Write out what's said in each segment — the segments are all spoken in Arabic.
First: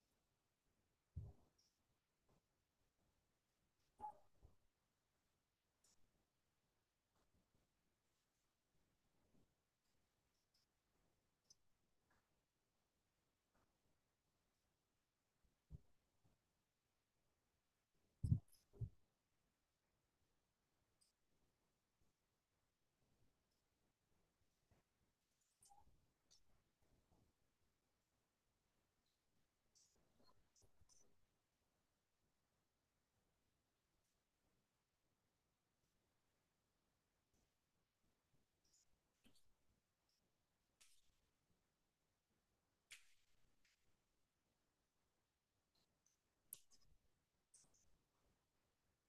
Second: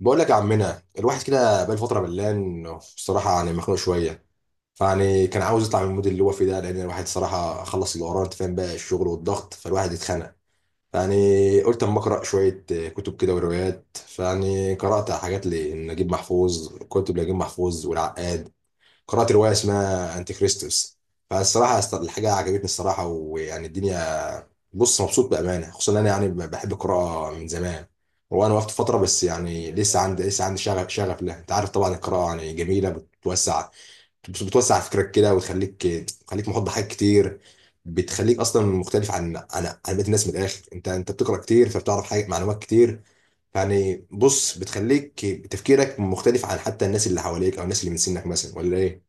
بقول لك يا عمنا، الواحد كده بقى فتره ملان، بصراحه يعني مخنوق شويه. فيعني كان عاوز يطلع من المود اللي هو فيه ده، لان الواحد صراحه خلص اللي وراه، انت فاهم، بقى الشغل والضغط فالواحد اتخنق. فيعني قلت اما اقرا شويه، كتب كده وروايات، فيعني قرات حاجات لنجيب محفوظ، كتب لنجيب محفوظ والعقاد. قرات روايه اسمها انتي كريستوس. فالصراحه الحاجه عجبتني الصراحه، ويعني الدنيا. بص، مبسوط بامانه، خصوصا إن انا يعني بحب القراءه من زمان. وانا وقفت فتره، بس يعني لسه عندي شغف لها، انت عارف، طبعا القراءه يعني جميله، بتوسع. بتوسع فكرك كده وتخليك، تخليك محاط بحاجات كتير. بتخليك اصلا مختلف عن بقيه الناس، من الاخر انت بتقرا كتير فبتعرف حاجه، معلومات كتير. يعني بص، بتخليك تفكيرك مختلف عن حتى الناس اللي حواليك، او الناس اللي من سنك مثلا، ولا ايه؟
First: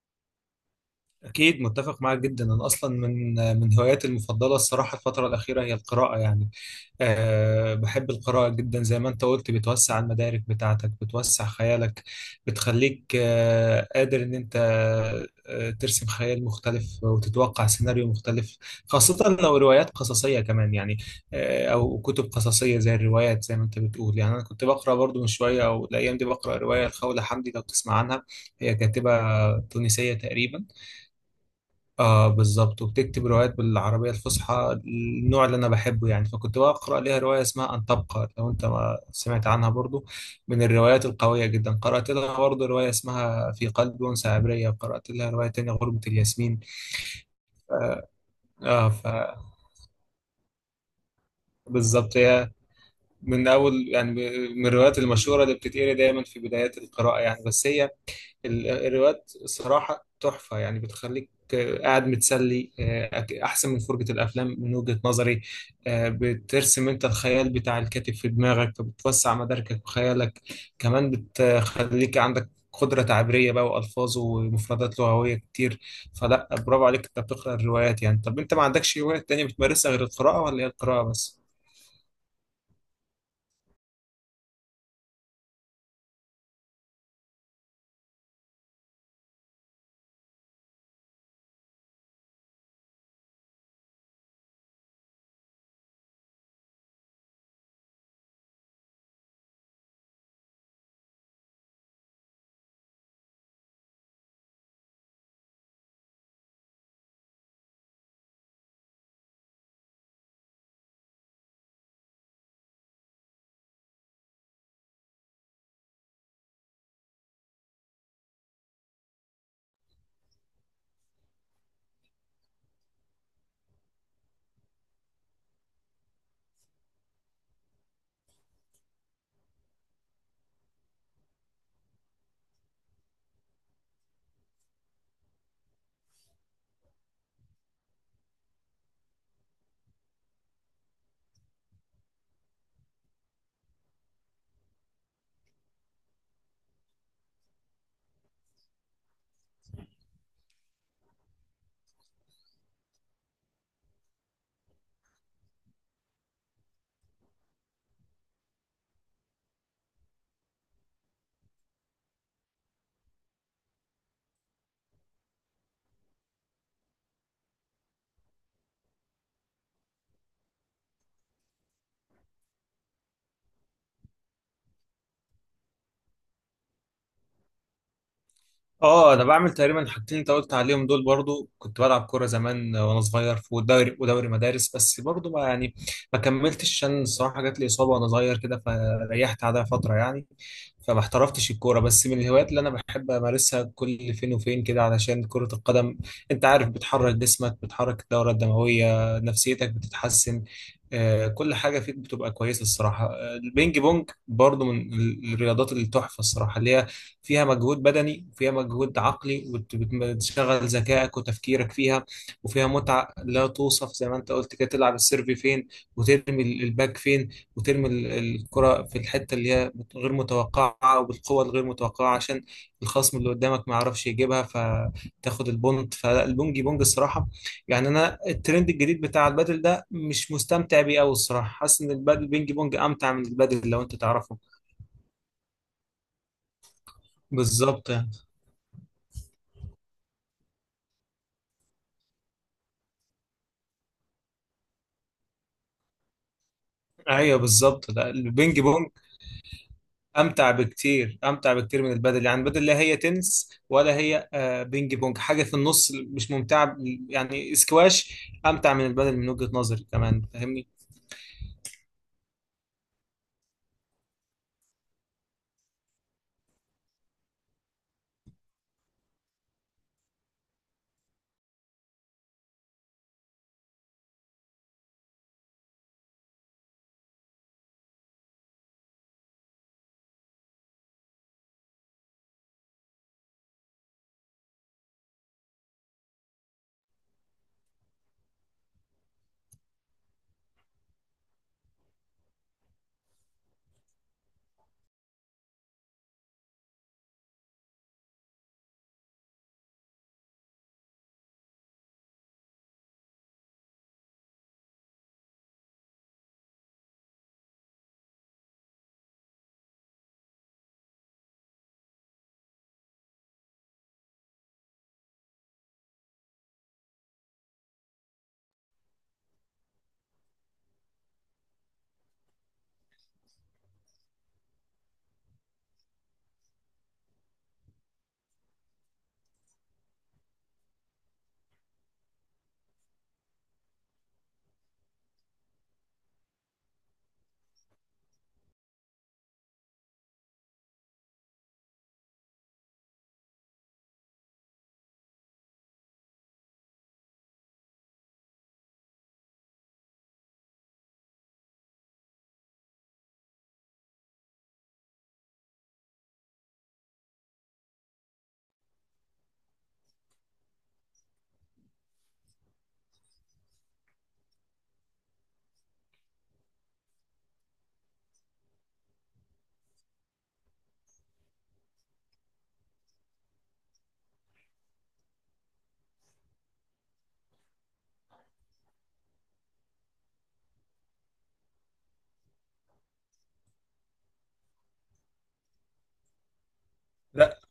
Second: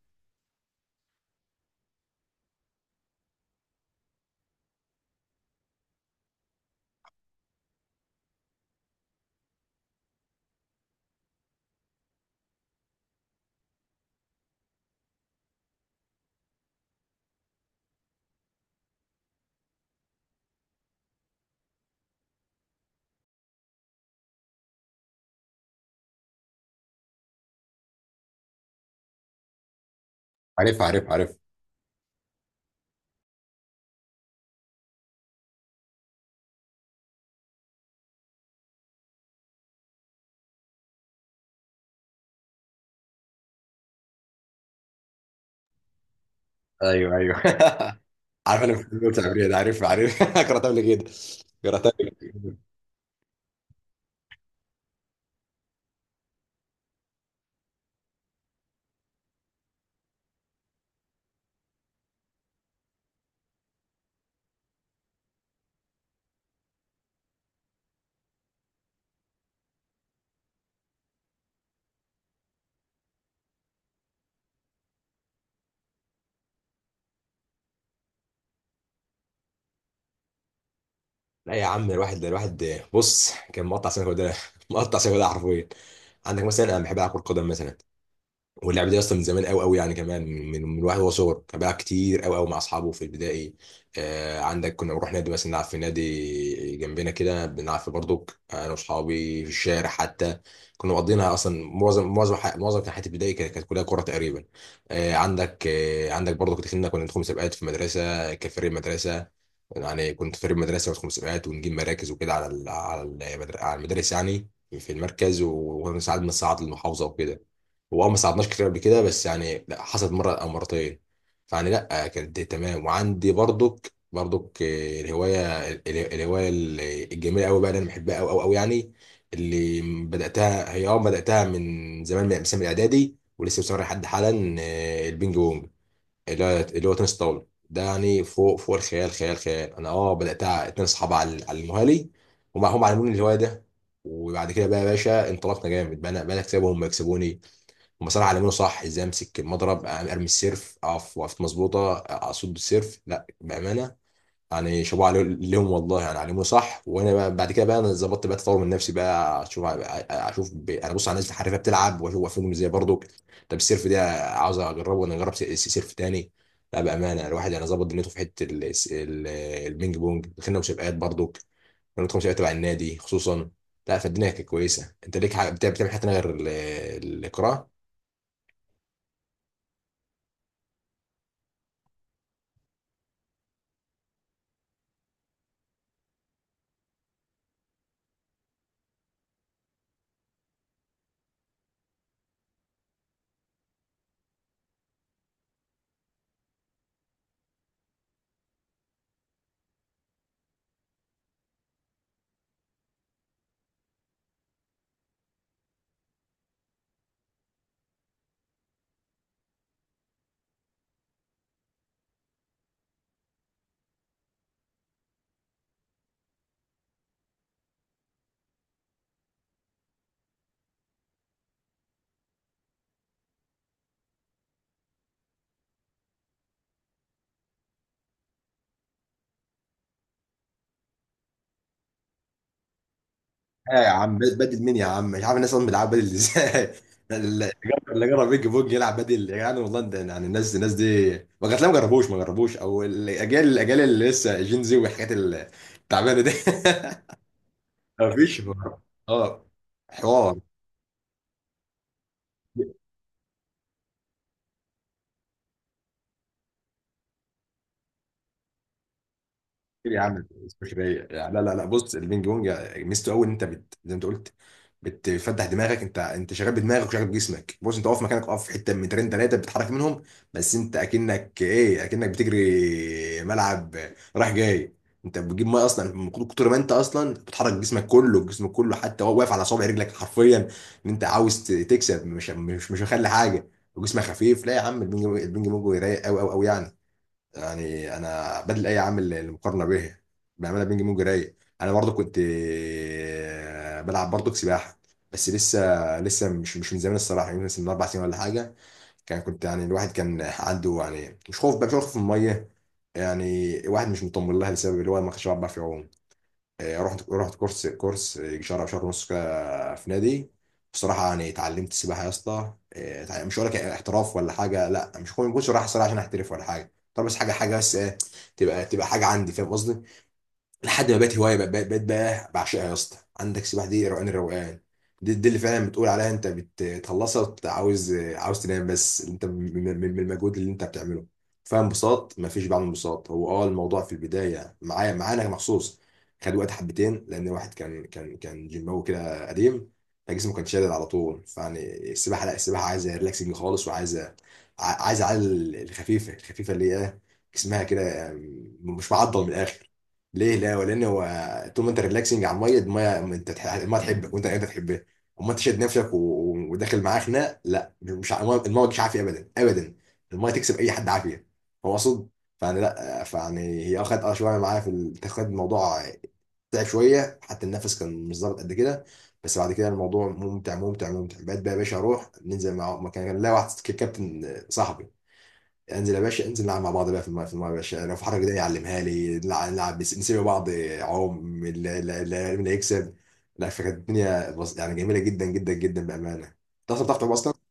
أكيد متفق معاك جدا. أنا أصلا من هواياتي المفضلة الصراحة الفترة الأخيرة هي القراءة. يعني بحب القراءة جدا، زي ما أنت قلت بتوسع المدارك بتاعتك، بتوسع خيالك، بتخليك قادر إن أنت ترسم خيال مختلف وتتوقع سيناريو مختلف، خاصة لو روايات قصصية كمان يعني، أو كتب قصصية زي الروايات زي ما أنت بتقول. يعني أنا كنت بقرأ برضو من شوية، أو الأيام دي بقرأ رواية الخولة حمدي، لو تسمع عنها. هي كاتبة تونسية تقريبا. عارف، عارف، عارف. اه بالظبط، وبتكتب روايات بالعربية الفصحى، النوع اللي انا بحبه يعني. فكنت بقرا ليها رواية اسمها ان تبقى، لو انت ما سمعت عنها برضو، من الروايات القوية جدا. قرأت لها برضو رواية اسمها في قلب انثى عبرية، قرأت لها رواية تانية غربة الياسمين. ايوه، ايوه. عارف، انا بحب اه التعبير ده، عارف، عارف. قراتها قبل كده. قراتها قبل فبالظبط، هي كده. من اول يعني من الروايات المشهورة اللي بتتقري دايما في بدايات القراءة يعني. بس هي الروايات صراحة تحفة يعني، بتخليك قاعد متسلي، أحسن من فرجة الأفلام من وجهة نظري. بترسم أنت الخيال بتاع الكاتب في دماغك، فبتوسع مداركك وخيالك، كمان بتخليك عندك قدرة تعبيرية بقى وألفاظ ومفردات لغوية كتير. فلا برافو عليك أنت بتقرأ الروايات يعني. طب أنت ما عندكش هواية تانية بتمارسها غير القراءة، ولا هي القراءة بس؟ لا يا عم، الواحد بص كان مقطع سنه كده، مقطع سنه كده حرفيا. عندك مثلا، انا بحب العب كره قدم مثلا. واللعبه دي اصلا من زمان قوي قوي، يعني كمان من واحد هو صغر كان بيلعب كتير قوي قوي مع اصحابه في البدائي. آه، عندك كنا بنروح نادي مثلا، نلعب في نادي جنبنا كده، بنلعب في بردوك انا واصحابي في الشارع حتى. كنا مقضينها اصلا، معظم كان حياتي البدائي كانت كلها كوره تقريبا. آه عندك، برضه دخلنا، كنا ندخل مسابقات في مدرسه كفريق مدرسه. يعني كنت فريق مدرسه وندخل مسابقات ونجيب مراكز وكده على على على المدارس يعني. في المركز، وساعات بنصعد للمحافظه وكده. هو اه ما صعدناش كتير قبل كده، بس يعني لا، حصلت مره او مرتين. فيعني لا كانت دي تمام. وعندي برضك الهوايه الهوايه الجميله قوي بقى اللي انا بحبها قوي قوي قوي يعني، اللي بداتها هي اه، بداتها من زمان، من مثلا من الاعدادي ولسه مستمر لحد حالا، البينج بونج، اللي هو اللي هو تنس طاوله ده. يعني فوق فوق الخيال، خيال خيال. انا اه بداتها 2 اصحاب على على المهالي، هم هم علموني الهوايه ده. وبعد كده بقى يا باشا، انطلقنا جامد بقى، انا بقى أنا اكسبهم ويكسبوني. هم صراحة علمونا صح، ازاي امسك المضرب، ارمي السيرف، اقف وقفت مظبوطة، اصد السيرف، لا بأمانة. يعني شابوه ليهم والله، يعني علمونا صح. وانا بقى بعد كده بقى، انا ظبطت بقى، تطور من نفسي بقى، اشوف، انا بص على الناس الحريفة بتلعب واشوف واقفين ازاي برضو. طب السيرف ده عاوز اجربه، وانا اجرب سيرف تاني. لا بأمانة، الواحد يعني ظبط دنيته في حتة ال... البينج بونج. دخلنا مسابقات برضو، رياضة مسابقات تبع النادي خصوصا. لا فالدنيا كانت كويسة. انت ليك حاجة بتعمل، بتعمل حاجة تانية غير القراءة؟ اه انا بعمل تقريبا الحاجتين اللي انت قلت عليهم دول. برضو كنت بلعب كوره زمان وانا صغير، في دوري ودوري مدارس، بس برضو ما يعني ما كملتش، عشان الصراحه جات لي اصابه وانا صغير كده فريحت عليها فتره يعني، فما احترفتش الكوره. بس من الهوايات اللي انا بحب امارسها كل فين وفين كده علشان كره القدم، انت عارف، بتحرك جسمك، بتحرك الدوره الدمويه، نفسيتك بتتحسن، كل حاجه فيك بتبقى كويسه الصراحه. البينج بونج برضو من الرياضات اللي تحفه الصراحه، اللي هي فيها مجهود بدني وفيها مجهود عقلي، وبت- بت- بتشغل ذكائك وتفكيرك فيها، وفيها متعة لا توصف. زي ما انت قلت كده، تلعب السيرف فين، وترمي الباك فين، وترمي الكرة في الحتة اللي هي غير متوقعة وبالقوة الغير متوقعة، عشان الخصم اللي قدامك ما يعرفش يجيبها، فتاخد البونت. فالبونجي بونج الصراحة يعني، انا الترند الجديد بتاع البادل ده مش مستمتع بيه قوي الصراحة، حاسس ان البادل بينج بونج امتع من البادل، ايه لو يا انت عم، تعرفه. بدل مين يا عم؟ مش عارف الناس اصلا بيلعبوا بدل ازاي. اللي جرب، بالظبط. اللي جرب بيج بونج يلعب بدل؟ يعني والله انت يعني، الناس الناس دي ما جات، ما جربوش ما جربوش، او الاجيال، الاجيال اللي لسه جين زي والحاجات التعبانه دي. ايوه بالظبط، لا ما فيش البينج حوار. بونج اه، حوار امتع بكتير، امتع بكتير من البادل يعني. البادل لا هي تنس ولا هي بينج بونج، حاجه في النص مش ممتعه يعني. سكواش امتع من البادل من وجهه نظري كتير يا كمان، عم، فاهمني. مش رايق. لا لا لا، بص، البينج بونج ميزته قوي ان انت زي ما انت قلت، بتفتح دماغك، انت شغال بدماغك وشغال بجسمك. بص، انت واقف مكانك، واقف في حته 2 3 متر بتتحرك منهم، بس انت اكنك ايه، اكنك بتجري ملعب رايح جاي. انت بتجيب ميه اصلا من كتر ما انت اصلا بتحرك جسمك كله، جسمك كله حتى وهو واقف على صابع رجلك حرفيا، ان انت عاوز تكسب، مش مخلي حاجه وجسمك خفيف. لا يا عم، البينج بونج رايق قوي قوي قوي يعني. يعني انا بدل اي عامل المقارنه به، بامانه بينج بونج رايق. انا برضو كنت بلعب برضو سباحه، بس لسه، لسه مش من زمان الصراحه. يعني مثلا من 4 سنين ولا حاجه. كان كنت يعني الواحد كان عنده يعني مش خوف بقى، مش خوف من الميه، يعني الواحد مش مطمن لها، لسبب اللي هو ما كانش بيعرف يعوم. رحت، رحت كورس، كورس يجي شهر او شهر ونص كده في نادي. بصراحه يعني اتعلمت السباحه يا اسطى. مش هقول لك احتراف ولا حاجه، لا، مش كنت، مش رايح الصراحه عشان احترف ولا حاجه، طب بس حاجه، حاجه بس تبقى، تبقى حاجه عندي، فاهم قصدي؟ لحد ما بقت هوايه، بقت بقى بعشقها يا اسطى. عندك سباحه دي روقان الروقان، دي، دي اللي فعلا بتقول عليها انت بتخلصها وبت- عاوز، عاوز تنام، بس انت من، من المجهود اللي انت بتعمله. فاهم، انبساط، مفيش بعمل انبساط. هو اه الموضوع في البدايه معايا، معانا مخصوص، خد وقت حبتين، لان الواحد كان، كان جيماوي كده قديم، فجسمه كان شادد على طول. فيعني السباحه لا، السباحه عايزه ريلاكسنج خالص، وعايزه، عايزه على الخفيفه، الخفيفه اللي هي إيه؟ جسمها كده مش معضل، من الاخر. ليه؟ لا ولان هو طول ما انت ريلاكسنج على الميه، الميه انت الميه تحبك وانت انت تحبها. اما انت شاد نفسك و وداخل معاه خناق، لا مش الميه، المية مش عافيه ابدا ابدا. الميه تكسب اي حد عافيه، هو اقصد. فانا لا، فيعني هي اخد اه شويه معايا في الاتخاذ الموضوع، تعب شويه، حتى النفس كان مش ظابط قد كده. بس بعد كده الموضوع ممتع ممتع. بقيت بقى يا باشا اروح ننزل مع مكان كان، لا واحد كابتن صاحبي، انزل يا باشا انزل نلعب مع بعض بقى في الماء، في الماء يا باشا لو في حركه كده يعلمها لي، نلعب، نسيب بعض، عوم اللي يكسب. لا فكانت الدنيا يعني جميله جدا جدا جدا بامانه. انت اصلا بتعرف تعوم اصلا؟ لا.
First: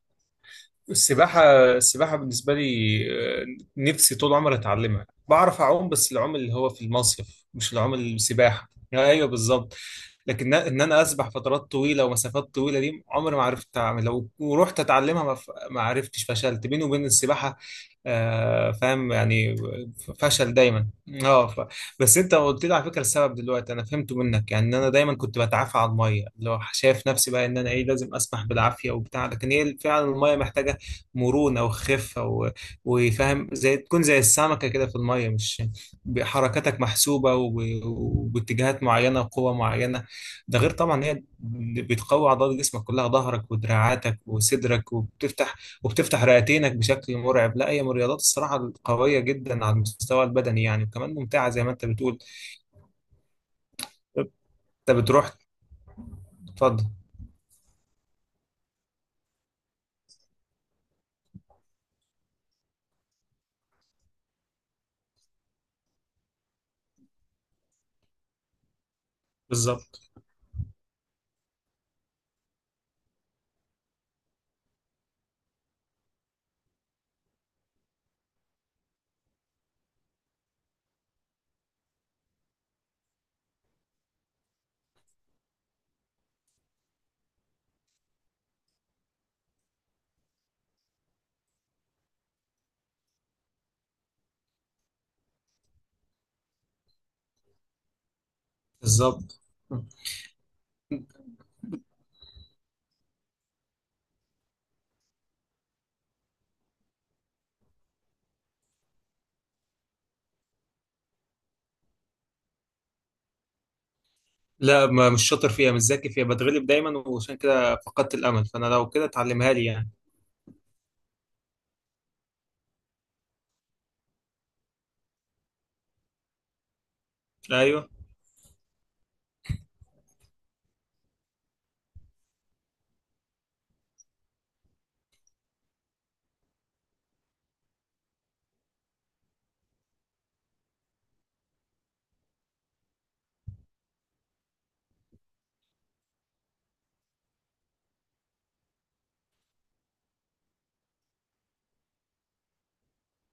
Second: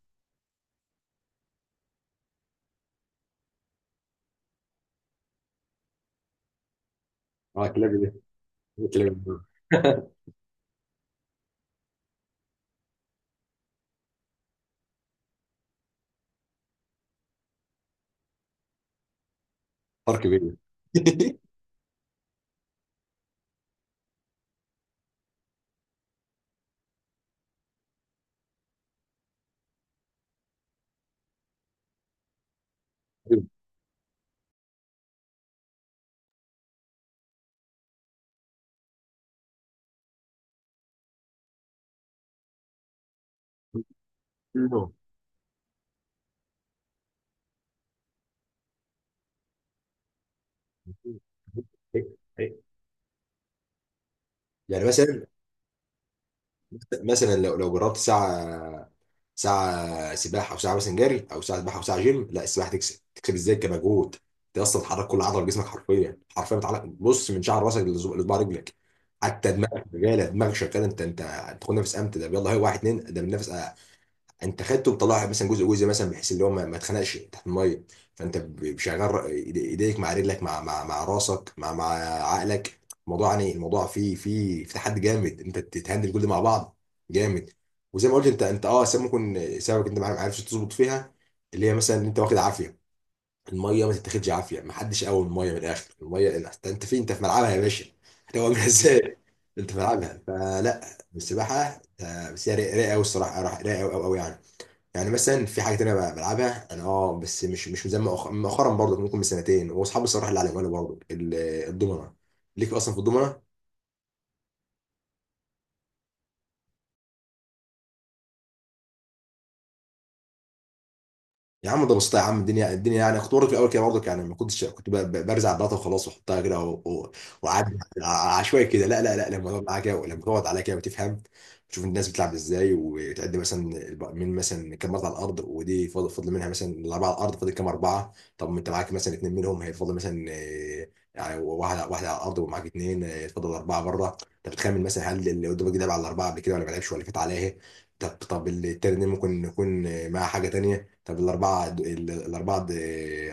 السباحة. السباحة بالنسبة لي، آه، نفسي طول عمري أتعلمها. بعرف أعوم بس العوم اللي هو في المصيف، اه مش العوم كلابي، دي السباحة. كلابي أيوه دي. بالظبط. لكن إن أنا أسبح فترات طويلة ومسافات طويلة دي عمري ما عرفت أعمل. لو ورحت أتعلمها ما ما عرفتش، فشلت بيني وبين السباحة فاهم يعني، فرق فشل كبير. دايما. أه ف... بس أنت قلت لي على فكرة السبب دلوقتي أنا فهمته منك، يعني إن أنا دايما كنت بتعافى على المية، اللي هو شايف نفسي بقى إن أنا إيه، لازم أسبح بالعافية وبتاع. لكن هي فعلا المية محتاجة مرونة وخفة و- وفاهم، زي تكون زي السمكة كده في المية، مش حركاتك محسوبة و- وباتجاهات معينة وقوة معينة. ده غير طبعا هي بتقوي عضلات جسمك كلها، ظهرك ودراعاتك وصدرك، وبتفتح رئتينك بشكل مرعب. لا هي من الرياضات الصراحة القوية جدا على المستوى البدني يعني، وكمان ممتعة زي ما انت بتقول. يعني انت مثلا، بتروح. تفضل. مثلا لو لو جربت ساعه، ساعه سباحه، او ساعه مثلا جري، او ساعه سباحه، او ساعه جيم، لا السباحه تكسب، تكسب ازاي كمجهود؟ انت اصلا بتحرك كل عضله في جسمك، حرفيا حرفيا بتعلق بص من شعر راسك لصباع رجلك، حتى دماغك بالظبط. شغاله، دماغك شغاله. انت انت تاخد نفس امتى ده، يلا هي واحد اتنين ده بنفس انت خدته، وطلعها مثلا جزء جزء، مثلا بحيث اللي هو ما اتخنقش تحت الميه. فانت شغال ايديك مع رجلك، مع مع راسك، مع مع عقلك. الموضوع يعني الموضوع فيه، في تحدي جامد، انت تتهندل كل ده مع بعض، جامد. وزي ما قلت انت، انت اه سبب، ممكن سببك انت ما عرفتش تظبط فيها، اللي هي مثلا ان انت واخد عافيه. الميه ما تتاخدش عافيه، ما حدش قوي الميه، من الاخر الميه، انت، انت فين؟ انت في ملعبها يا باشا. هتقومها ازاي؟ بالظبط. انت في ملعبها فلا. السباحه بس هي رايقه قوي الصراحه، رايقه قوي قوي يعني. يعني مثلا في حاجه تانية بقى بلعبها انا اه، بس مش، مش زي مؤخرا برضه، ممكن من سنتين، واصحابي الصراحه اللي علموا لي برضه الضمنه. ليك اصلا في الضمنه؟ لا ما مش شاطر فيها، مش ذكي فيها، بتغلب دايما وعشان كده فقدت الامل. فانا لو كده اتعلمها لي يعني. يا عم ده بسيطة يا عم، الدنيا، الدنيا يعني. كنت برضه في الاول كده برضه يعني ما كنتش، كنت برزع الداتا وخلاص، واحطها كده و وأعدي ايوه. عشوائي كده. لا لا لا، لما تقعد معاها كده، لما تقعد عليها كده، وتفهم، تشوف الناس بتلعب ازاي، وتعد مثلا من مثلا كام مرة على الارض، ودي فاضل، فاضل منها مثلا، الاربعه على الارض فاضل كام اربعه؟ طب ما انت معاك مثلا اثنين منهم، هيفضل مثلا يعني واحد واحد على الارض ومعاك اثنين، فاضل اربعه بره، انت بتخمن مثلا هل اللي قدامك ده لعب على الاربعه قبل كده ولا ما لعبش ولا فات عليها. طب، طب التاني ده ممكن يكون مع حاجه تانيه. طب الاربعه الاربعه،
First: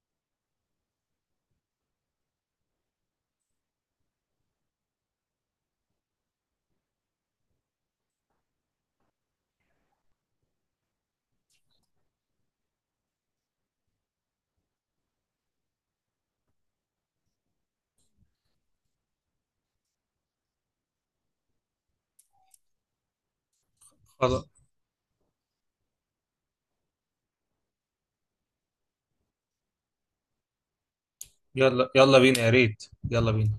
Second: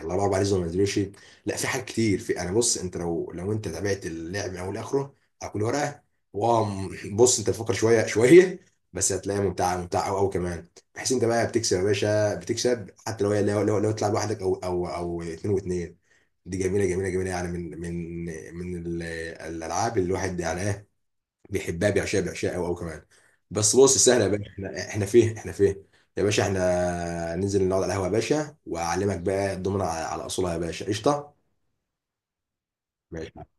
الاربعه باريزو ما نزلوش. لا، في حاجات كتير. في، انا بص انت لو، لو انت تابعت اللعب من اول لاخره على كل ورقه، واو، بص انت تفكر شويه شويه بس هتلاقيها ممتعه، ممتعه قوي قوي كمان. بحيث انت بقى بتكسب يا باشا، بتكسب حتى لو هي، لو، لو لو تلعب لوحدك، او او اثنين واثنين. دي جميله جميله يعني من، من الالعاب اللي الواحد يعني ايه، بيحبها، بيعشقها، بيعشقها قوي قوي كمان. بس بص سهله يا خلاص. باشا. احنا، احنا فين؟ احنا فين يا باشا؟ احنا ننزل نقعد على القهوه يا باشا، واعلمك بقى الضمنه على على اصولها يا باشا، قشطه. يلا يلا بينا يا ريت. يلا ماشي. بينا.